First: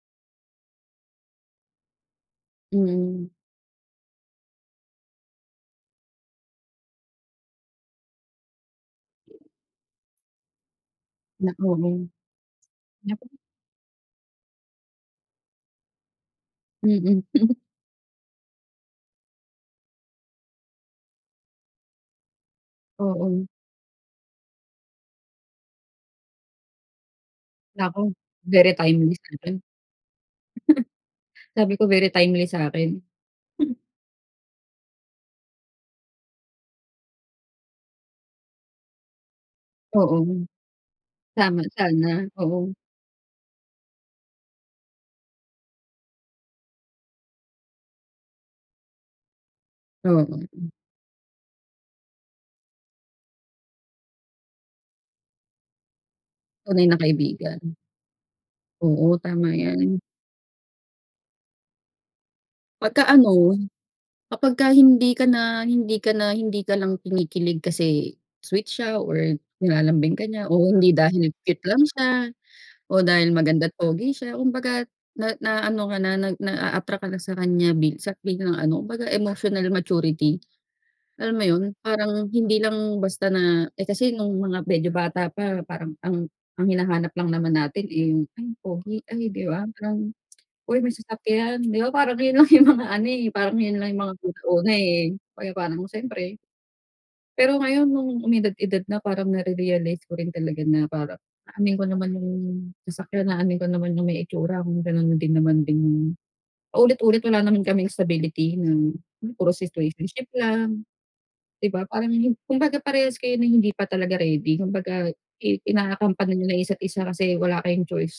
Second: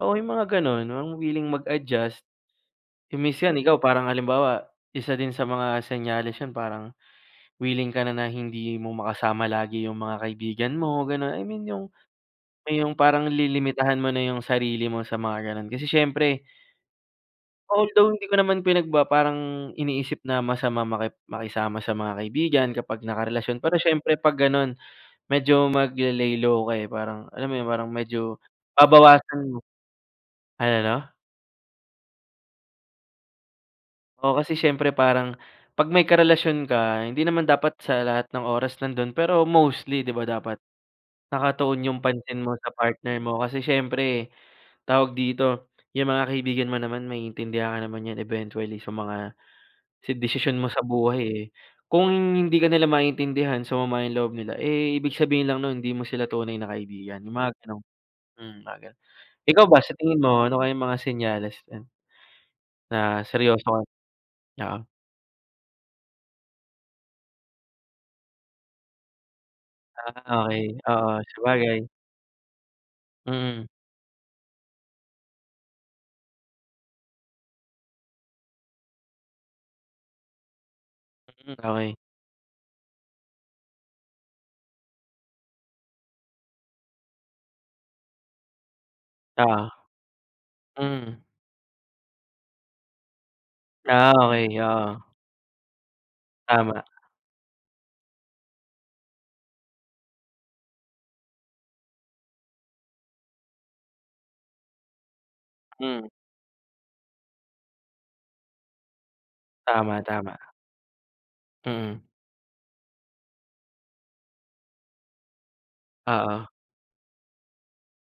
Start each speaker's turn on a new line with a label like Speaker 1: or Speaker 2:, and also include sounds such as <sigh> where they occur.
Speaker 1: Oo, yung mga gano'n, mga wiling mag-adjust. Kung
Speaker 2: Mm.
Speaker 1: minsan ikaw, parang halimbawa, isa din sa mga senyales yun parang wiling ka na, na hindi mo makasama lagi 'yong mga kaibigan mo, gano'n. I mean,
Speaker 2: <unintelligible>
Speaker 1: yung may yung parang
Speaker 2: Naku!
Speaker 1: lilimitahan mo na 'yong sarili mo sa mga gano'n kasi siyempre
Speaker 2: Mm. <chuckles>
Speaker 1: although, hindi ko naman pinagbaba parang iniisip na masamang maki makisama sa mga kaibigan kapag
Speaker 2: Oo.
Speaker 1: nakarelasyon, pero siyempre 'pag gano'n, medyo magle-lay low ka, eh, parang alam mo yun, parang
Speaker 2: Naku!
Speaker 1: medyo
Speaker 2: Very timely
Speaker 1: babawasan mo.
Speaker 2: sa'kin.
Speaker 1: Ano, 'no?
Speaker 2: Sabi ko, very timely sa'kin.
Speaker 1: Oo, kasi syempre parang 'pag may karelasyon ka, hindi naman dapat sa lahat ng oras nando'n, pero mostly, di
Speaker 2: Oo.
Speaker 1: ba dapat
Speaker 2: Tama,
Speaker 1: nakatuon 'yong
Speaker 2: sana,
Speaker 1: pansin mo sa
Speaker 2: oo.
Speaker 1: partner mo kasi siyempre tawag dito, yung mga kaibigan mo naman maiintindihan ka naman 'yan eventually sa mga
Speaker 2: Oo.
Speaker 1: desisyon mo
Speaker 2: Hmm.
Speaker 1: sa buhay, eh. Kung hindi ka nila maintindihan, sumama yung loob nila, eh, ibig sabihin lang nun hindi mo sila tunay na
Speaker 2: Tunay na
Speaker 1: kaibigan, yung mga
Speaker 2: kaibigan.
Speaker 1: gano'n. Hmm, mga gano'n.
Speaker 2: Oo, tama
Speaker 1: Ikaw ba sa
Speaker 2: yan.
Speaker 1: tingin mo ano kayang mga senyales niyan na
Speaker 2: 'Pagka-ano,
Speaker 1: seryoso ka?
Speaker 2: kapag ka
Speaker 1: Oo.
Speaker 2: hindi ka na hindi ka na hindi ka lang kinikilig kasi sweet siya or nilalambing ka
Speaker 1: Ah,
Speaker 2: niya o
Speaker 1: okey.
Speaker 2: hindi
Speaker 1: Oo,
Speaker 2: dahil cute lang
Speaker 1: sabagay.
Speaker 2: siya o dahil
Speaker 1: Mm.
Speaker 2: maganda't pogi siya. Kumbaga't na naa-ano ka na, nag na-a-attract ka na sa kanya minsan biglang ano, kumbaga emotional maturity. Alam mo
Speaker 1: Hmm,
Speaker 2: yun,
Speaker 1: okey.
Speaker 2: parang hindi lang basta na, eh, kasi no'ng mga medyo bata pa parang ang ang hinahanap lang naman natin eh yung ay pogi ay di ba
Speaker 1: Oo.
Speaker 2: parang, uy may
Speaker 1: Hmm.
Speaker 2: sasakyan di ba parang 'yon lang yung mga ano eh parang yun lang yung
Speaker 1: Ah,
Speaker 2: mga good nung
Speaker 1: okey
Speaker 2: una eh.
Speaker 1: oo.
Speaker 2: Pro nung siyempre.
Speaker 1: Tama.
Speaker 2: Pero ngayon nung umidad-edad na parang nare-realize ko rin talaga na parang aanhin ko naman yung sasakyan, aanhin ko naman yung may itsura kung gano'n din naman
Speaker 1: Hmm.
Speaker 2: ding paulit-ulit wala naman kaming stability na, hmm, puro
Speaker 1: Tama,
Speaker 2: situationship
Speaker 1: tama.
Speaker 2: lang, di ba,
Speaker 1: Mm.
Speaker 2: Parang kumbaga parehas kayo na hindi pa talaga ready, kumbaga i ina-accompany niyo
Speaker 1: Oo.
Speaker 2: lang yung isa't isa kasi wala kayong choice.